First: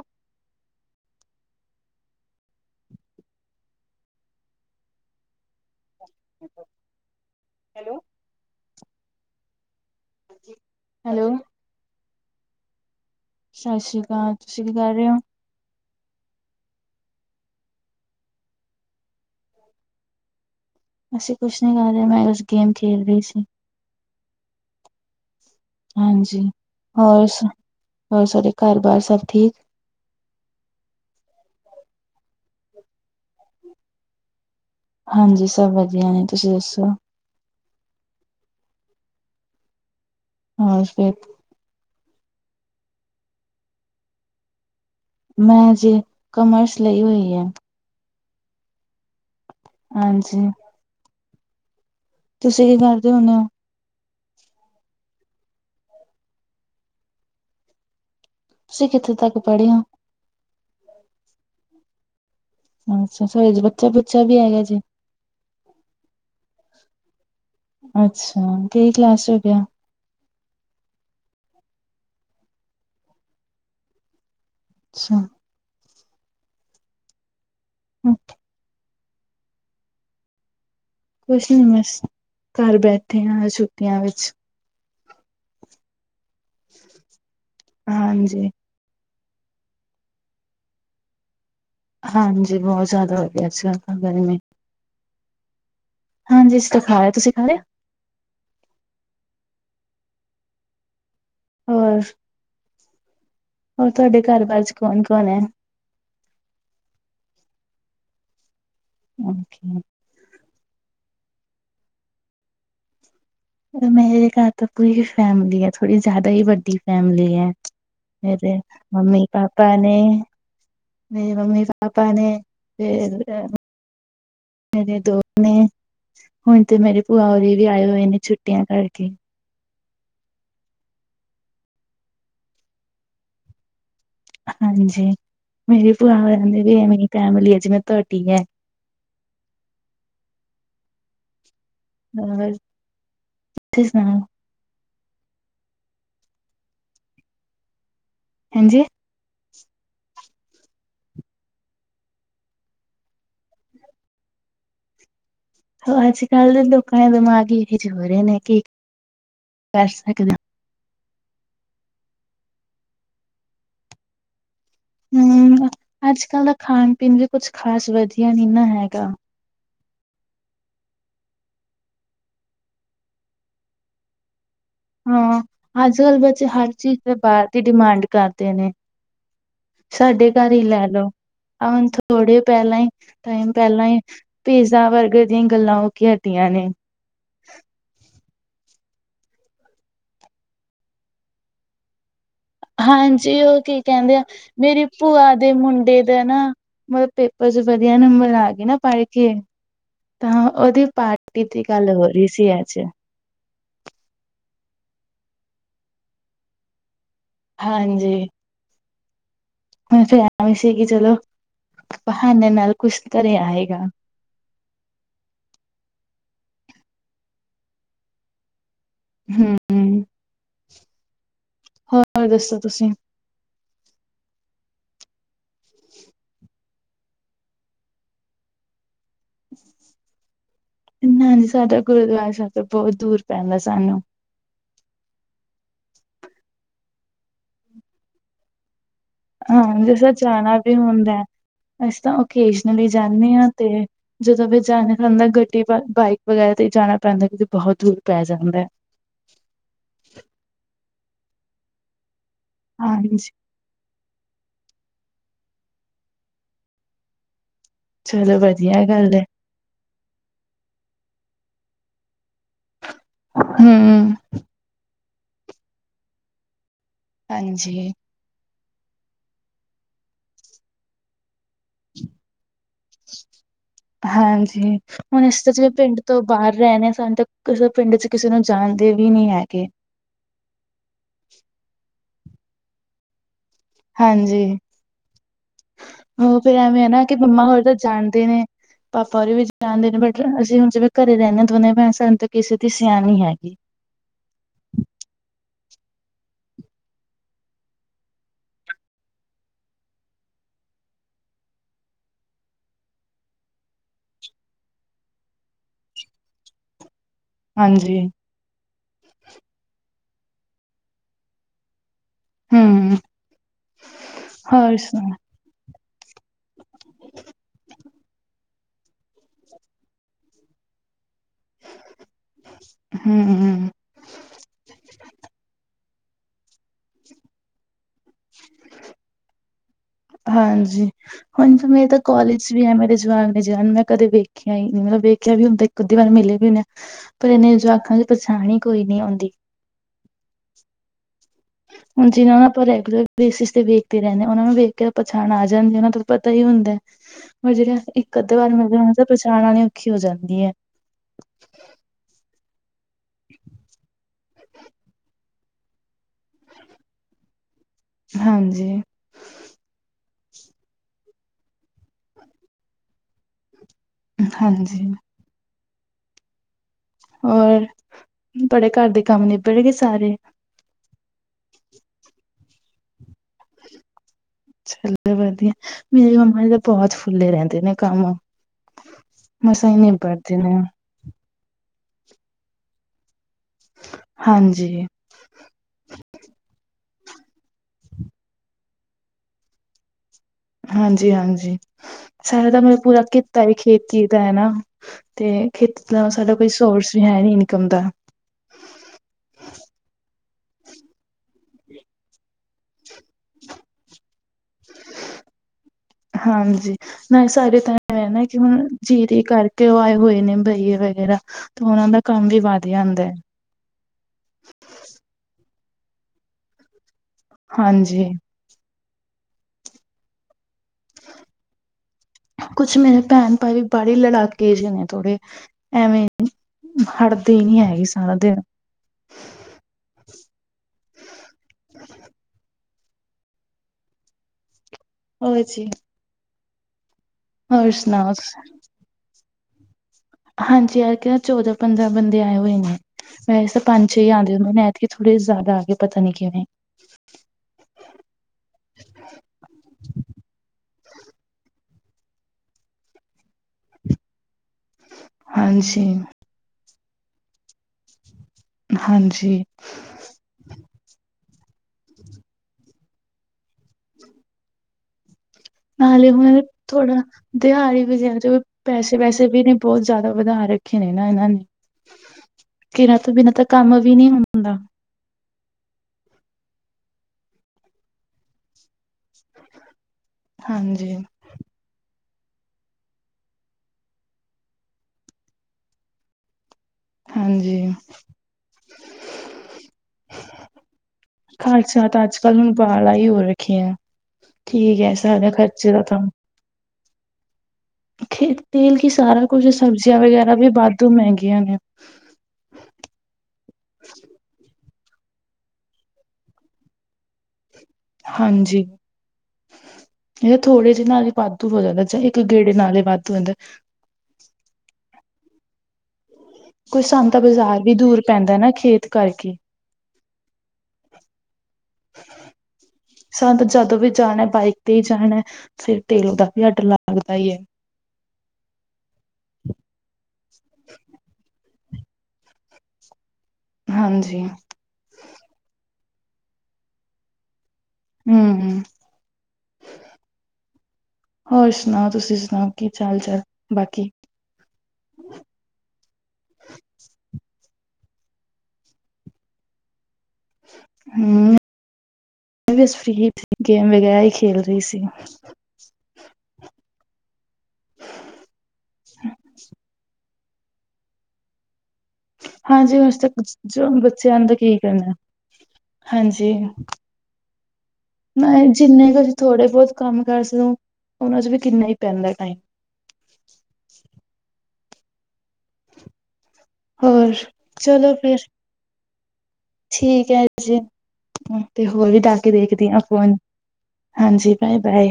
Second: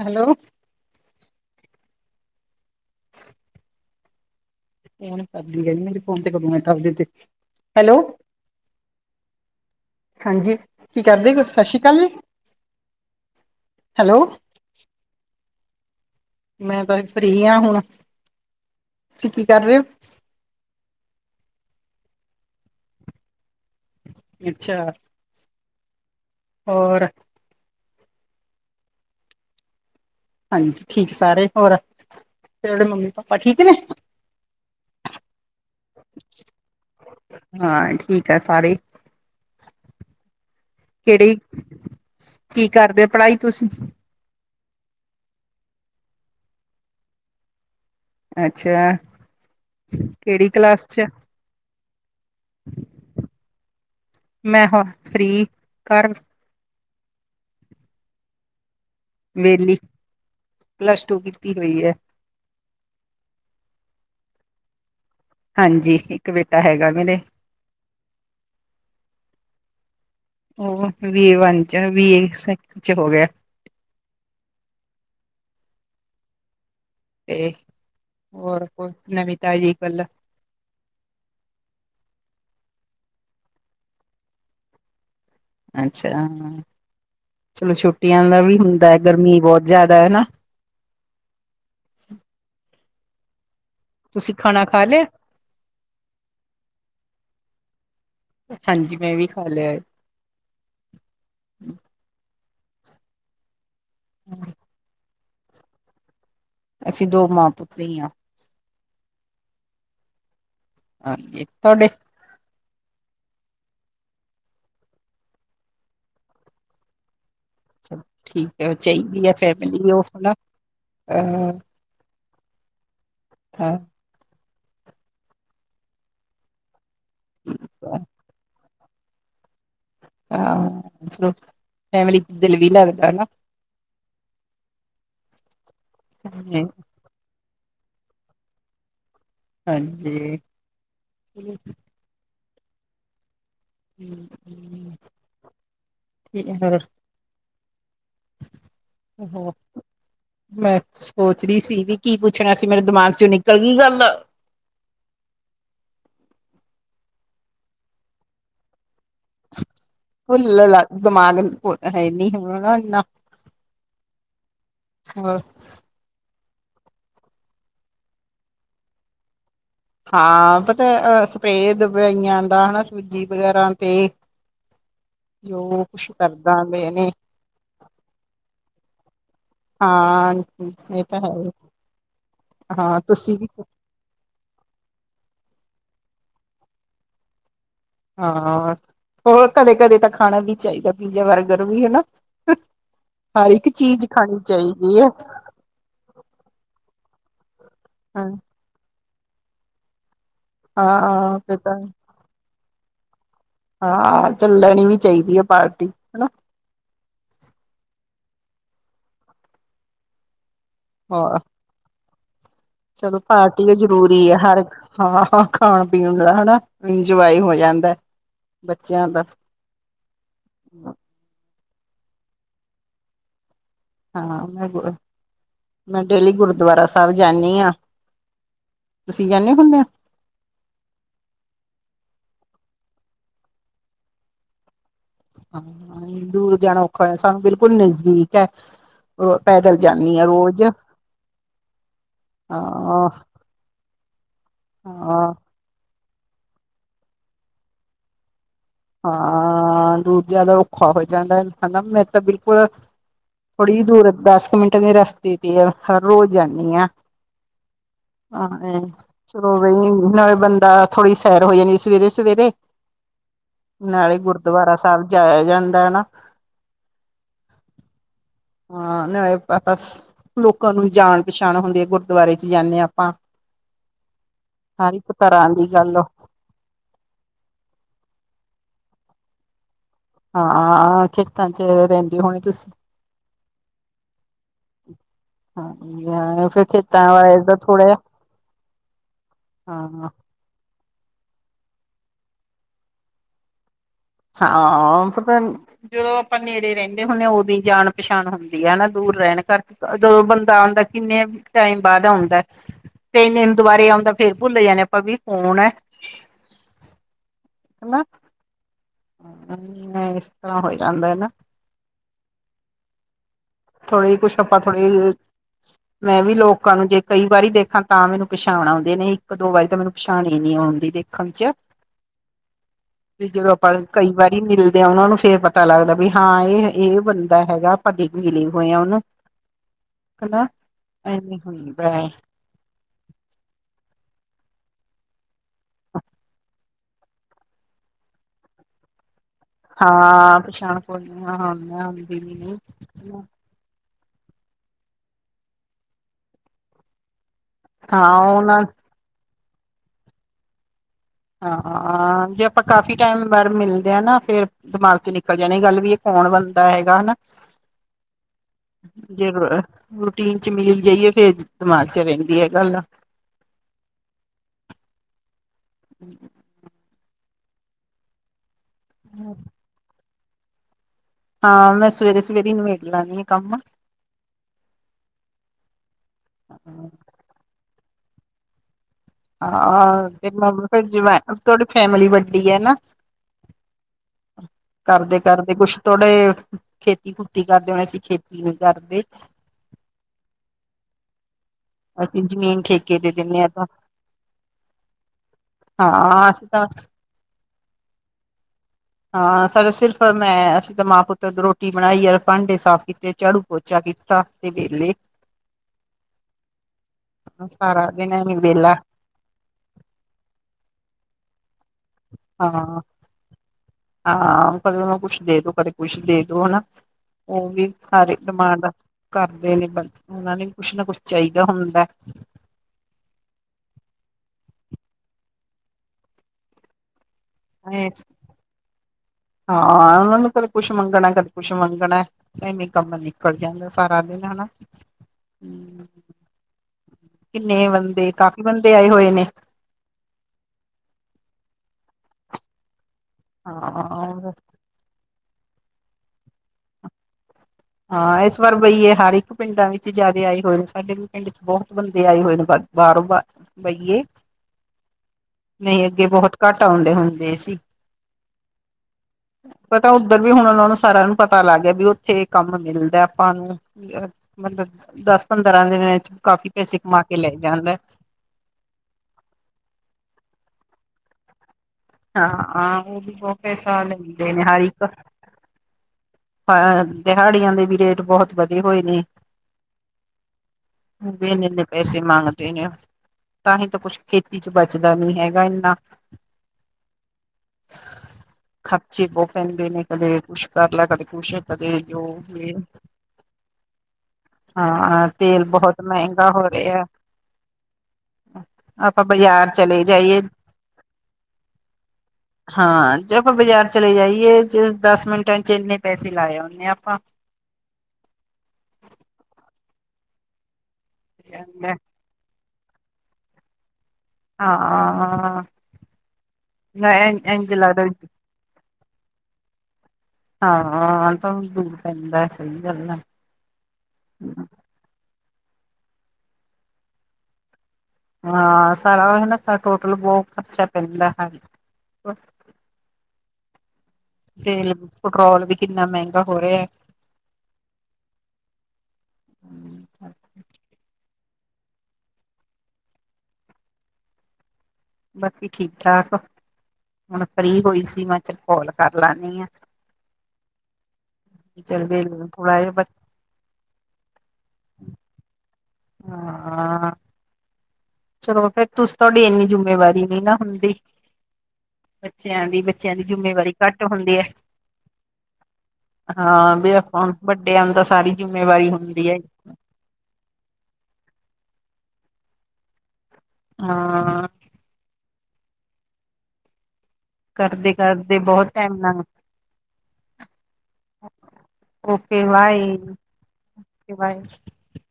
Hello, phone ਕਰਦੀ ਰੈਂਦੀ ਮੇਰੇ ਫੋਨ ਤੇ ਕਦੋਂ ਮੈਂ ਕਰਦੀ ਤੇ ਹੈਲੋ ਹਾਂਜੀ ਕੀ ਕਰਦੇ ਕੁਛ ਸਾਸਰੀ ਕਾਲ। ਸਾਸਰੀ ਕਾਲ ਤੁਸੀਂ ਕੀ ਕਰ ਰਏ ਓਂ। ਮੈਂ ਤਾਂ ਫਰੀ ਆਂ ਹੁਨ, ਤੁਸੀਂ ਕੀ ਕਰ ਰਏ ਓ। ਅਸੀਂ ਕੁਛ ਨੀ ਕਰ ਰਏ ਮੈਂ ਬਸ ਗੇਮ ਖੇਡ ਰਈ ਸੀ। ਅੱਛਾ। ਹਾਂਜੀ ਹੋਰ ਸ, ਹੋਰ ਸਾਰੇੇ ਘਰ ਬਾਰ ਸਬ ਠੀਕ। ਹਾਂਜੀ ਠੀਕ ਸਾਰੇ ਹੋਰ, ਤੇ ਥੋਡੇ ਮੰਮੀ-ਪਾਪਾ ਠੀਕ ਨੇ। ਹਾਂਜੀ ਸਬ ਵਦੀਆ ਨੇ ਤੁਸੀਂ ਦੱਸੋ ਹਾਂ ਠੀਕ ਆ ਸਾਰੇ, ਹੋਰ ਫਿਰ ਕੇੜੀ ਕੀ ਕਰਦੇ ਓਂ ਪੜਾਈ ਤੁਸੀਂ। ਮੈਂ ਜੇ ਕਾਮਰਸ ਲਈ ਹੋਈ ਐ। ਅੱਛੇਆ, ਹਾਂਜੀ ਕੇੜੀ ਕਲਾਸ ਚ ਤੁਸੀਂ ਕੀ ਕਰਦੇ ਹੁੰਨੇ ਓਂ। ਮੈਂ ਹੁਨ ਫਰੀ ਘਰ ਤੁਸੀਂ ਕਿੱਥੇ ਤੱਕ ਪੜ੍ਹੇ ਵੇਲੀ, ਹੋ ਪਲੱਸ ਟੂ ਕੀਤੀ ਹੋਈ ਐ। ਅੱਛਾ ਸ ਬੱਚਾ ਬੁੱਚਾ ਵੀ ਹੈਗਾ ਜੀ। ਹਾਂਜੀ ਇੱਕ ਬੇਟਾ ਹੈਗਾ ਮੇਰੇ। ਅੱਛਾ ਕੇੜੀ ਕਲਾਸ ਚ ਹੋ ਗੇਆ। ਓਹੋ ਵੀਏ ਵੰਨ ਚ ਵੀ ਏ ਇਕ ਸੈਕਿੰਡ ਚ ਹੋ ਗੇਆ। ਅੱਛਾ। ਤੇ ਹੋਰ ਕੋਈ ਨਵੀਂ ਤਾਜ਼ੀ ਗੱਲ ਕੁਛ ਨੀ ਬਸ ਘਰ ਬੈਠੇ ਆਂ ਛੁੱਟੀਆਂ ਵਿੱਚ। ਅੱਛਾ, ਚਲੋ ਛੁੱਟੀਆਂ ਦਾ ਹਾਂਜੀ ਵੀ ਹੁੰਦਾ ਗਰਮੀ ਬੋਤ ਜਾਦਾ ਨਾ। ਹਾਂਜੀ ਬਹੁ ਜਾਦਾ ਹੋ ਰੀਆ ਅੱਜ ਤਾਂ। ਤੁਸੀਂ ਗਰਮੀ ਖਾਨਾ ਖਾ ਲੇਆ। ਹਾਂਜੀ ਅਸੀਂ ਤਾਂ ਖਾ ਆਏ ਤੁਸੀਂ ਖਾ ਲੇਆ। ਹਾਂਜੀ ਮੈਂ ਵੀ ਖਾ ਲੇਆ ਏ। ਹੋਰ ਹੋਰ ਤੁਆਡੇ ਘਰ ਬਾਰ ਚ ਕੌਨ-ਕੌਨ ਐ। ਅਸੀਂ ਦੋ ਮਾਂ ਪੁੱਤ ਈ ਆਂ। ਓਕੇ। ਹਾਂ ਇ ਤੁਆਡੇ ਮੇਰੇ ਘਰ ਤਾਂ ਪੂਰੀ ਫੈਮਿਲੀ ਐ ਥੋੜੀ ਜਾਦਾ ਈ ਵੱਡੀ ਫੈਮਿਲੀ ਐ। ਠੀਕ ਮੇਰੇ ਹੈ ਚਾਹੀਦੀ ਹੈ ਮੰਮੀ-ਪਾਪਾ ਫੈਮਿਲੀ ਨੇ, ਉਹ ਹਨਾ ਮੇਰੇ ਮੰਮੀ ਹਾਂ ਪਾ ਪਾਪ ਨੇ, ਫੇਰ ਹਾਂ। ਮੇਰੇ ਦੋ ਨੇ ਹੁਣ ਤੇ ਮੇਰੇ ਭੂਆ ਹੋਰੀ ਵੀ ਆਏ ਹਾਂ ਹੋਏ ਨੇ ਛੁੱਟੀਆਂ ਕਰਕੇ। ਆ ਚਲੋ, ਫੈਮਲੀ ਚ ਦਿਲ ਵੀ ਲੱਗਦਾ ਨਾ। ਹਾਂਜੀ ਮੇਰੀ ਭੂਆ ਹਰਾਂ ਦੀ ਹਾਂਜੀ ਵੀ ਐਵੇ ਫੈਮਿਲੀ ਐ ਜਿਵੇਂ ਤੁਆਡੀ ਐ। ਹਾਂਜੀ। ਹੋਰ। ਤੁਸੀਂ ਸੁਣਾਓ ਹੋਰ। ਹੈਂਜੀ। ਹੋ ਮੈਂ ਸੋਚ ਰੀਸੀ ਵੀ ਕੀ ਪੁੱਛਣਾ ਸੀ ਮੇਰੇ ਦਮਾਗ ਚੋਂ ਨਿਕਲ ਗੀ ਗੱਲ। ਅੱਜ ਕੱਲ ਲੋਕਾਂ ਦੇ ਦਮਾਗ ਈ ਇਹੋ ਜੇ ਹੋ ਰੇ ਨੇ ਕਿ ਕਰ ਸਕਦੇ ਫੁੱਲ ਲੇਲਾ। ਦਿਮਾਗ ਹੈ ਨੀ ਹੁਨ ਨਾ ਇਨਾ ਹਮ ਅੱਜ ਕੱਲ ਦਾ ਖਾਨ ਪੀਨ ਵੀ ਕੁਛ ਖ਼ਾਸ ਵਧੀਆ ਨੀ ਨਾ ਹੈਗਾ। ਹਾਂ ਪਤੈ ਅਸਪਰੇ ਦਬਈਆਂ ਦਾ ਹਨਾ ਸੂਜੀ ਵਗੈਰਾ ਤੇ ਹਾਂ ਜੋ ਅੱਜ ਕੁਛ ਕੱਲ ਬੱਚੇ ਕਰਦਾ ਹਰ ਪਏ ਚੀਜ ਨੇ ਤੇ ਬਾਰ ਦੀ ਡਿਮਾਂਡ ਕਰਦੇ ਨੇ। ਸਾਡੇ ਹਾਂ ਘਰ ਈ ਲੈ ਇਹ ਲਓ ਤਾਂ ਹੈ ਅ ਹੁਨ ਥੋੜੇ ਪੈਲਾਂ ਈ ਹਾਂ ਤੁਸੀਂ ਵੀ ਟਾਈਮ ਪੈਲਾਂ ਈ ਪੀਜ਼ਾ ਬਰਗਰ ਦੀਆਂ ਗੱਲਾਂ ਹੋ ਕੇ ਹਟੀਯਾਂ ਨੇ। ਹਾਂ ਥੋੜ ਕਦੇ ਕਦੇ ਤਾਂ ਖਾਣਾ ਵੀ ਚਾਈਦਾ ਪੀਜ਼ਾ ਵਗੈਰਾ ਗਰਮੀ ਏਨਾ। ਹਾਂਜੀ ਓ ਕੀ ਕੈਂਦੇ ਆ, ਮੇਰੀ ਚਾਹੀਦੀ ਹੈ ਭੂਆ ਦੇ ਮੁੰਡੇ ਦੇ ਨਾ ਮ ਪੇਪਰ ਚ ਵਧੀਆ ਹਾਂ ਨੰਬਰ ਆ ਗੇ ਨਾ ਪੜ ਕੇ ਤਾਂ ਓਦੀ ਹਾਂ ਪਾਰਟੀ ਫਿਰ ਦੀ ਤਾਂ ਗੱਲ ਹੋ ਰੀ ਸੀ ਅੱਜ। ਹਾਂ, ਚੱਲੈਣੀ ਵੀ ਚਾਹੀਦੀ ਐ ਪਾਰਟੀ ਹਨਾ। ਹਾਂਜੀ। ਮੈਂ ਕੇਆ ਵਿ ਸੀ ਕੀ ਚਲੋ ਹਾਂ ਬਹਾਨੇ ਨਾਲ ਕੁਛ ਚਲੋ ਘਰੇ ਪਾਰਟੀ ਏ ਆਏਗਾ ਜਰੂਰ ਵੀ ਹਰ ਹਾਂ ਖਾਣ ਪੀਣ ਦਾ ਹਨਾ ਇੰਜੋਏ ਹੋ ਜਾਂਦੈ। ਬੱਚੇਆਂ ਦਾ। ਹੂੰ, ਹੋਰ ਦੱਸੋ ਤੁਸੀ। ਹਾਂ ਮੈਂ ਗੁ ਮੈਂ ਡੇਲੀ ਗੁਰਦੁਆਰਾ ਸਾਬ ਜਾਂਨੀ ਆਂ। ਤੁਸੀ ਜਾਂਨੇ ਹੁੰਨੇ ਓ? ਨਾਜੀ ਸਾਡਾ ਗੁਰਦੁਆਰਾ ਸਾਬ ਤੋ ਬੋਤ ਦੂਰ ਪੈਂਦਾ ਸਾਨੂੰ। ਹਾਂ ਦੂਰ ਜਾਣਾ ਔਖਾ ਹੋ ਜਾ ਸਾਨੂੰ ਬਿਲਕੁਲ ਨਜ਼ਦੀਕ ਐ। ਹਾਂ ਜਿਸਰਾ ਜਾਣਾ ਵੀ ਹੁੰਦਾ ਐ ਅਸੀ ਤਾਂ ਓਕੇਜਨਲੀ ਹਾਂ ਜਾਂਨੇ ਆਂ ਤੇ ਜਦੋਂ ਵੀ ਜਾਨਾ ਹੁੰਦਾ ਹਾਂ ਗੱ ਡੀ ਬਾਈਕ ਵਗੈਰਾ ਤੇਈ ਜਾਨਾ ਪੈਂਦਾ ਕਿਉਕਿ ਬੋਹਤ ਦੂਰ ਪੈ ਜਾਂਦਾ ਐ। ਹਾਂ ਦੁਰ ਜਾਦਾ ਔਖਾ ਹੋ ਜਾਂਦੈ ਹਨਾ ਮੇੈਂ ਤਾਂ ਬਿਲਕੁਲ ਹਾਂਜੀ, ਥੋੜੀ ਦੂਰ ਏ ਦਸ ਕੁ ਮਿੰਟ ਦੇ ਰਸਤੇ ਤੇ ਆ ਹਰ ਰੋਜ਼ ਜਾਂਨੀ ਆਂ। ਚਲੋ ਹਾਂ ਵਧੀਆ ਗੱਲ ਹੈ। ਚਲੋ ਬਈ ਨਾਲੇ ਬੰਦਾ ਥੋੜ੍ਹੀ ਸੈਰ ਹੋ ਜਾਂਨੀ ਸਵੇਰੇ ਸਵੇਰੇ। ਹੂੰ, ਨਾਲੇ ਗੁਰਦੁਆਰਾ ਸਾਬ ਜਾਏਆ ਜਾਂਦਾ ਏ ਨਾ। ਹਾਂਜੀ। ਹਾਂ ਨਾਲੇ ਬ ਬਸ ਲੋਕਾਂ ਨੂੰ ਜਾਣ ਪਛਾਣ ਹੁੰਦੀ ਏ ਗੁਰ ਗੁਰਦੁਆਰੇ ਚ ਜਾਂਨੇ ਆਂ ਆਪਾਂ ਹਰ ਇੱਕ ਤਰਾਂ ਦੀ ਗੱਲ ਘਰ ਰੈਨੇ ਆ ਸਨ ਤਾਂ ਕਿਸੇ ਪਿੰਡ ਚ ਕਿਸੇ ਨੂੰ ਜਾਣਦੇ ਵੀ ਨੀ ਹੈਗੇ। ਹਾਂ ਖੇਤਾਂ ਚ ਰੈਂਦੇ ਹੋਣੇ ਤੁਸੀ। ਹਾਂਜੀ, ਓ ਹਾਂ ਫੇਰ ਫਿਰ ਐਵੇਂ ਐਨਾ ਖੇਤਾਂ ਕਿ ਵਾਲੇ ਮੰਮਾ ਦਾ ਹੋਰ ਤਾਂ ਥੋੜਾ ਜਿਹਾ ਜਾਣਦੇ ਨੇ। ਪਾਪਾ ਵੀ ਜਾਣਦੇ ਨੇ, ਹਾਂ ਬਟ ਅਸੀਂ ਹੁਣ ਜਿਵੇਂ ਘਰੇ ਰਹਿੰਦੇ ਹਾਂ ਦੋਨੇ ਭੈਣ, ਸਾਨੂੰ ਤਾਂ ਕਿਸੇ ਦੀ ਸਿਆਣੀ ਹੈਗੀ। ਹਾਂ ਫ ਫ [unintelligible] ਜਦੋਂ ਆਪਾਂ ਨੇੜੇ ਰਹਿੰਦੇ ਹੁੰਦੇ ਹਾਂ, ਉਦੀ ਜਾਣ ਪਛਾਣ ਹੁੰਦੀ ਆ ਨਾ, ਦੂਰ ਰਹਿਣ ਕਰਕੇ ਜਦੋੋਂ ਬੰਦਾ ਆਉਂਦਾ, ਕਿੰਨੇ ਟਾਈਮ ਬਾਅਦ ਆਉਂਦਾ। ਤੇੈਨੂੰ ਦੁਬਾਰੇ ਆਉਂਦਾ, ਫੇਰ ਭੁੱਲ ਜਾਣੇ, ਆਪਾ ਵੀ ਫੋਨ ਹੈ। ਹਾਂਜੀ ਹਨਾ ਇਸ ਤਰ੍ਹਾਂ ਹੋ ਜਾਂਦਾ ਨਾ। ਹਮ। ਥੋੜੇ ਕੁੱਛ ਆਪਾਂ ਥੋੜੇ, ਮੈਂ ਵੀ ਲੋਕਾਂ ਨੂੰ ਜੇ ਕਈ ਵਾਰੀ ਦੇਖਾਂ ਤਾਂ ਮੈਨੂੰ ਪਛਾਣ ਆਉਂਦੇ ਨੇ, ਇੱਕ ਦੋ ਵਾਰੀ ਤਾਂ ਮੈਨੂੰ ਪਛਾਣ ਹੀ ਨੀ ਆਉਂਦੀ ਦੇ। ਖੰ ਚ ਬੀ ਹੂੰ ਜੜਪਾਈ। ਕਈ ਵਾਰੀ ਮਿਲਦੇ ਆ ਉਹਨਾਂ ਨੂੰ, ਫੇਰ ਪਤਾ ਲੱਗਦਾ ਵੀ ਹਾਂ, ਇਹ ਇਹ ਬੰਦਾ ਹੈਗਾ ਪਦੇ ਮਿਲੇ ਹੋਏ ਆ ਉਹਨਾਂ। ਹਾਂਜੀ, ਹੁਣ ਜਿਵੇਂ ਹੁੰਦਾ ਤਾਂ ਹੈ ਕੋਲਜ ਕੁ ਵੀ ਹੈ, ਮੇਰੇ ਜਵਾਨ ਨੇ, ਜਨ ਮੈਂ ਕਦੇ ਵੇਖਿਆ ਹੀ ਨਹੀਂ, ਮਤਲਬ ਵੇਖਿਆ ਵੀ ਹੁੰਦਾ, ਇੱਕ ਅੱਧੀ ਵਾਰ ਮਿਲੇ ਵੀ ਹੁੰਦੇ ਆ। ਪਰ ਇਹਨੇ ਜ਼ਵਾਕਾਂ ਦੀ ਪਛਾਣ ਹੀ ਕੋਈ ਨੀ ਆਉਂਦੀ। ਹਾਂ ਪਛਾਣਪੋ ਹਾਂ -ਹਾਂ! ਹੁਣ ਜਿਨਾ ਨੂੰ ਆਪਾਂ ਰੈਗੂਲਰ ਬੇਸਿਸ ਵੇਖਦੇ ਰਹਿੰਦੇ, ਉਹਨਾਂ ਨੂੰ ਵੇਖ ਕੇ ਪਛਾਣ ਆ ਜਾਂਦੀ, ਉਹਨਾਂ ਤੋਂ ਪਤਾ ਹੀ ਹੁੰਦਾ ਹੈ। ਮ ਜਿਹੜਾ ਹਾਂ ਇੱਕ ਅੱਧ ਵਾਰ ਉਹਨਾਂ ਮਿਲ ਤਾਂ। ਪਹਿਛਾਣ ਆਣੀ ਔਖੀ ਹੋ ਜਾਂਦੀ ਹੈ ਹਾਂ ਜੇ ਆਪਾਂ ਕਾਫੀ ਟਾਈਮ ਬਾਰ ਮਿਲਦੇ ਹਾਂ ਨਾ ਫੇਰ ਦਿਮਾਗ ਚ ਨਿਕਲ ਜਾਣੀ ਗੱਲ ਵੀ ਇਹ ਕੌਣ ਬੰਦਾ ਹੈਗਾ ਹੈਨਾ। ਹਾਂਜੀ। ਜੇ ਰ ਉ ਰੂਟੀਨ ਚ ਮੀਲ ਜਾਈਏ, ਫੇਰ ਦਿਮਾਗ ਚ ਰਹਿੰਦੀ ਹੈ ਗੱਲ। ਹਾਂਜੀ। ਹਮ ਔਰ ਤੁਹਾਡੇ ਘਰ ਦੇ ਕੰਮ ਨਿਬੜ ਗਏ ਸਾਰੇ? ਹਾਂ ਮੈਂ ਸਵੇਰੇ -ਸਵੇਰੇ ਹੀ ਨਵੇੇੜ ਲੈਂਦੀ ਆ ਕੰਮ। ਚੱਲੋ ਵਧੀਆ, ਮੇਰੀ ਮੰਮਾ ਜੀ ਤਾਂ ਬਹੁਤ ਹਾਂ ਫੁੱਲੇ ਰਹਿੰਦੇ ਨੇ ਕੰਮ ਮਸਾਂ ਹੀ ਨਿਬੜਦੇ ਨੇ। ਜਿਵੇ ਤੁਹਾਡੀ ਫੈਮਿਲੀ ਵੱਡੀ ਹੈ ਨਾ ਹਾਂਜੀ, ਕਰਦੇ- ਕਰਦੇ ਕੁਛ ਥੋਡੇ ਖੇਤੀ -ਖੁਤੀ ਕਰਦੇ ਹੋਣੇ, ਅਸੀਂ ਖੇਤੀ ਵੀ ਕਰਦੇ। ਹਾਂਜੀ- ਹਾਂਜੀ ਅਸੀਂ ਸਾਰਾ ਤਾਂ ਜ਼ਮੀਨ ਮਤਲਬ ਠੇਕੇ ਪੂਰਾ ਦੇ ਦਿੰਦੇ ਕਿੱਤਾ ਹਾਂ ਵੀ ਤਾਂ ਖੇਤੀ ਦਾ ਹੈ ਨਾ। ਤੇ ਖੇਤੀ ਦਾ ਹਾਂ ਸਾਡਾ ਕੋਈ ਅਸੀਂ ਤਾਂ ਸੋਰਸ ਵੀ ਹੈ ਨੀ ਇਨਕਮ ਦਾ। ਹਾਂ ਸਾਡੇ ਸਿਰਫ ਮੈਂ ਅਸੀਂ ਤਾਂ ਮਾਂ ਪੁੱਤ ਰੋਟੀ ਬਣਾਈ ਆ ਭਾਂਡੇ ਸਾਫ਼ ਕੀਤੇ, ਝਾੜੂ ਪੋਚਾ ਕੀਤਾ ਤੇ ਵਿਹਲੇ। ਹਾਂਜੀ, ਨਾ ਸਾਰੇ ਤਾਂ ਸਾਰਾ ਦਿਨ ਨਾ ਐਵੇਂ ਕਿ ਹੁਣ ਵੇਲਾ ਜੀਂਦੇ ਕਰ ਤੇ ਉਹ ਆਏ ਹੋਏ ਨੇ ਬਈਏ ਵਗੈਰਾ, ਤੇ ਉਹਨਾਂ ਦਾ ਕੰਮ ਵੀ ਵੱਧ ਹਾਂ- ਜਾਂਦਾ ਹੈ ਹਾਂ, ਕਦੇ ਉਹਨੂੰ ਕੁਛ ਦੇ ਦੋ ਕਦੇ ਕੁਛ ਦੇ ਦੋ ਹੈਨਾ, ਉਹ ਵੀ ਹਾਂਜੀ। ਹਾਰੇ ਡਿਮਾਂਡ ਕਰਦੇ ਨੇ, ਬ ਉਹਨਾਂ ਨੇ ਵੀ ਕੁਛ ਨਾ ਕੁਛ ਚਾਹੀਦਾ ਹੁੰਦਾ। ਕੁਛ ਮੇਰੇ ਭੈਣ ਭਾਈ ਵੀ ਬਾਹੜੀ ਲੜਾਕੇ ਜੇ ਨੇ ਥੋੜੇ, ਐਵੇਂ ਹਟਦੇ ਨੀ ਹੈਗੇ ਸਾਰਾ ਦਿਨ। ਹਾਂ ਉਹਨਾਂ ਨੂੰ ਕਦੇ ਕੁੱਛ ਮੰਗਣਾ ਕਦੇ ਕੁੱਛ ਮੰਗਣੈ। ਐਵੇਂ ਕੰਮ ਨਿਕਲ ਜਾਂਦਾ ਸਾਰਾ ਦਿਨ ਹੈਨਾ। ਹੋਰ ਜੀ। ਕਿੰਨੇ ਹੋਰ ਬੰਦੇ ਸੁਣਾਓ? ਕਾਫੀ ਬੰਦੇ ਆਏ ਹੋਏ ਨੇ? ਹਾਂਜੀ ਅੱਜ ਕਲ ਚੌਦਾਂ ਪੰਦਰਾਂ ਬੰਦੇ ਆਏ ਹੋਏ ਨੇ, ਵੈਸੇ ਤਾਂ ਪੰਜ ਛੇ ਈ ਹਾਂ ਆਉਂਦੇ ਹੁੰਦੇ ਨੇ ਐਤਕੀ ਏ ਥੋੜੇ ਜੇ ਜ਼ਿਆਦਾ ਆ ਗਏ ਪਤਾ ਨੀ ਕਿਵੇਂ? ਹਾਂ ਇਸ ਵਾਰ ਬਈਏ ਹਰ ਇੱਕ ਪਿੰਡਾਂ ਵਿੱਚ ਜਿਆਦੇ ਆਏ ਹੋਏ ਨੇ ਸਾਡੇ ਪਿੰਡ ਚ ਬਹੁਤ ਬੰਦੇ ਆਏ ਹੋਏ ਨੇ ਬਾਹ ਬਾਰੋਂ ਬਈਏ। [inaudible] ਨਹੀਂ ਅੱਗੇ ਬਹੁਤ ਘੱਟ ਆਉਂਦੇ ਹੁੰਦੇ ਸੀ, ਹਾਂਜੀ ਪਤਾ ਉ ਉੱਧਰ ਵੀ ਹੁਣ ਉਹਨਾਂ ਨੂੰ ਸਾਰਿਆਂ ਨੂੰ ਪਤਾ ਲੱਗ ਗਿਆ ਵੀ ਉੱਥੇ ਕੰਮ ਮਿਲਦਾ ਆਪਾਂ ਨੂੰ, ਮਤਲਬ ਦੱਸ ਨਾਲੇ ਉਹਨਾਂ ਨੇ ਥੋੜਾ ਜਾਂਦਾ ਦਿਹਾੜੀ ਵਗੈਰਾ ਜੋ ਪੈਸੇ ਵੈਸੇ ਵੀ ਨੇ ਬਹੁਤ ਜ਼ਿਆਦਾ ਵਧਾ ਰੱਖੇ ਨੇ ਨਾ ਇਹਨਾਂ ਨੇ। ਹਾਂ ਹਾਂ ਕਿਨਾਂ ਉਹ ਵੀ ਤੋਂ ਬਿਨਾਂ ਬਹੁਤ ਤਾਂ ਕੰਮ ਪੈਸਾ ਵੀ ਨਹੀਂ ਲੈਂਦੇ ਨੇ ਹੁੰਦਾ। ਹਰ ਇੱਕ ਪ ਦਿਹਾੜੀਆਂ ਦੇ ਵੀ ਰੇਟ ਬਹੁਤ ਵਧੇ ਹੋਏ ਨੇ। ਹਾਂਜੀ, ਵੀ ਇਨੇ ਇਨੇਂ ਪੈਸੇ ਮੰਗਦੇ ਨੇ ਉਹ ਤਾਂ ਹੀ ਤਾਂ ਕੁਛ ਖੇਤੀ ਚ ਬਚਦਾ ਨੀ ਹੈਗਾ ਇੰਨਾ ਹਾਂਜੀ ਖਰਚੇ ਬਹੁ ਪੈਂਦੇ ਨੇ ਕਦੇ ਕੁਛ ਕਰਲਾ ਕਦੇ ਕੁਛ ਕਦੇ ਖਰਚਾ ਤਾਂ ਜੋ ਅੱਜ ਕੱਲ੍ਹ ਹੁਣ ਵੀ ਬਾਲਾ ਈ ਹੋ ਰੱਖਿਆਂ ਠੀਕ ਐ ਸਾਰੇ ਤੇਲ ਖਰਚੇ ਬਹੁਤ ਦਾ ਤਾਂ। ਹਾਂ ਮਹਿੰਗਾ ਹੋ ਰਿਹਾ ਐ, ਖੇਤੀ ਕੀ ਸਾਰਾ ਕੁਝ ਬਾਜ਼ਾਰ ਚਲੇ ਸਬਜ਼ੀਆਂ ਜਾਈਏ ਵਗੈਰਾ ਵੀ ਵਾਧੂ ਮਹਿੰਗੀਆਂ ਨੇ, ਹਾਂ ਜੇ ਆਪਾਂ ਬਾਜ਼ਾਰ ਚਲੇ ਜਾਈਏ ਦਸ ਮਿੰਟਾਂ ਚ ਇੰਨੇ ਪੈਸੇ ਲਾ ਆਉਨੇ ਆ ਆਪਾਂ ਹਾਂਜੀ, ਇਹ ਤਾਂ ਥੋੜੇ ਜਿਹੇ ਨਾਲ ਹੀ ਵਾਧੂ ਹੋ ਜਾਂਦਾ ਚਾਹੇ ਇੱਕ ਗੇੜੇ ਨਾਲੇ ਵਾਧੂ ਹੁੰਦਾ। [inaudible] ਕੋਈ ਹਾਂ ਸਾਨੂੰ ਤਾ ਇੰਝ ਬਾਜ਼ਾਰ ਵੀ ਲੱਗਦਾ ਦੂਰ ਪੈਂਦਾ ਨਾ ਖੇਤ ਕਰਕੇ ਹਾਂ ਤਾਂ ਦੂਰ ਪੈਂਦਾ ਸਹੀ ਗੱਲ ਐ। ਸਾਨੂੰ ਤਾ ਜਦੋਂ ਵੀ ਜਾਣਾ ਬਾਈਕ ਤੇ ਈ ਜਾਣਾ, ਫੇਰ ਤੇਲੋਂ ਦਾ ਵੀ ਸਾਡਾ ਲੱਗਦਾ ਈ ਐ। ਹਾਂ ਸਾਰਾ ਨਾ ਟੋਟਲ ਬਹੁਤ ਖਰਚਾ ਪੈਂਦਾ ਐ। ਹਾਂਜੀ, ਤੇਲ ਪੈਟਰੋਲ ਵੀ ਕਿੰਨਾ ਮਹਿੰਗਾ ਹੋ ਰਿਆ। ਹਮ ਹੂੰ, ਹੋਰ ਸੁਣਾਓ? ਤੁਸੀਂ ਸੁਣਾਓ? ਕੀ ਚਾਲ ਚਾਲ ਬਾਕੀ ਬਾਕੀ ਠੀਕ ਠਾਕ, ਹੁਣ ਫ੍ਰੀ ਹੋਈ ਸੀ ਮੈਂ ਚਲ ਕਾਲ ਕਰ ਲੈਂਨੀ ਆ। ਚਲ ਬਿਲਕੁਲ ਮ ਬਸ ਫ੍ਰੀ ਗੇਮ ਵਗੈਰਾ ਈ ਖੇਲ ਰੀ ਸੀ। ਹਾਂ ਹਾਂ, ਚਲੋ ਫੇਰ ਤੁਸੀਂ ਤੁਹਾਡੀ ਇੰਨੀ ਜਿੰਮੇਵਾਰੀ ਨੀ ਨਾ ਹੁੰਦੀ। ਬੱਚਿਆਂ ਦੀ ਹਾਂਜੀ ਬੱਚਿਆਂ ਉਸ ਦੀ ਤੱਕ ਜਿੰਮੇਵਾਰੀ ਜੋ ਘੱਟ ਹੁੰਦੀ ਬੱਚਿਆਂ ਐ। ਦਾ ਕੀ ਕਰਨਾ ਹਾਂਜੀ ਹਾਂ ਵੀ ਆਪਾ ਨੂੰ ਵੱਡੇ ਨੂੰ ਤਾ ਸਾਰੀ ਮੈਂ ਜਿੰਮੇਵਾਰੀ ਜਿੰਨੇ ਕੁ ਹੁੰਦੀ ਐ। ਥੋੜੇ ਬਹੁਤ ਕੰਮ ਕਰ ਸਕੋ, ਉਹਨਾਂ ਚ ਵੀ ਕਿੰਨਾ ਈ ਪੈਂਦਾ ਟਾਈਮ ਹਾਂ, ਹੋਰ ਚਲੋ ਕਰਦੇ-ਕਰਦੇ ਫਿਰ ਬੋਤ ਟੈਮ ਨਾਲ ਠੀਕ ਐ ਜੇ ਤੇ ਹੋਰ ਵੀ ਡਾ ਓਕੇ ਕੇ ਦੇਖਦੀ ਬਾਏ ਆ ਓਕੇ ਫੋਨ। ਬਾਏ ਹਾਂਜੀ ਬਾਈ ਬਾਏ।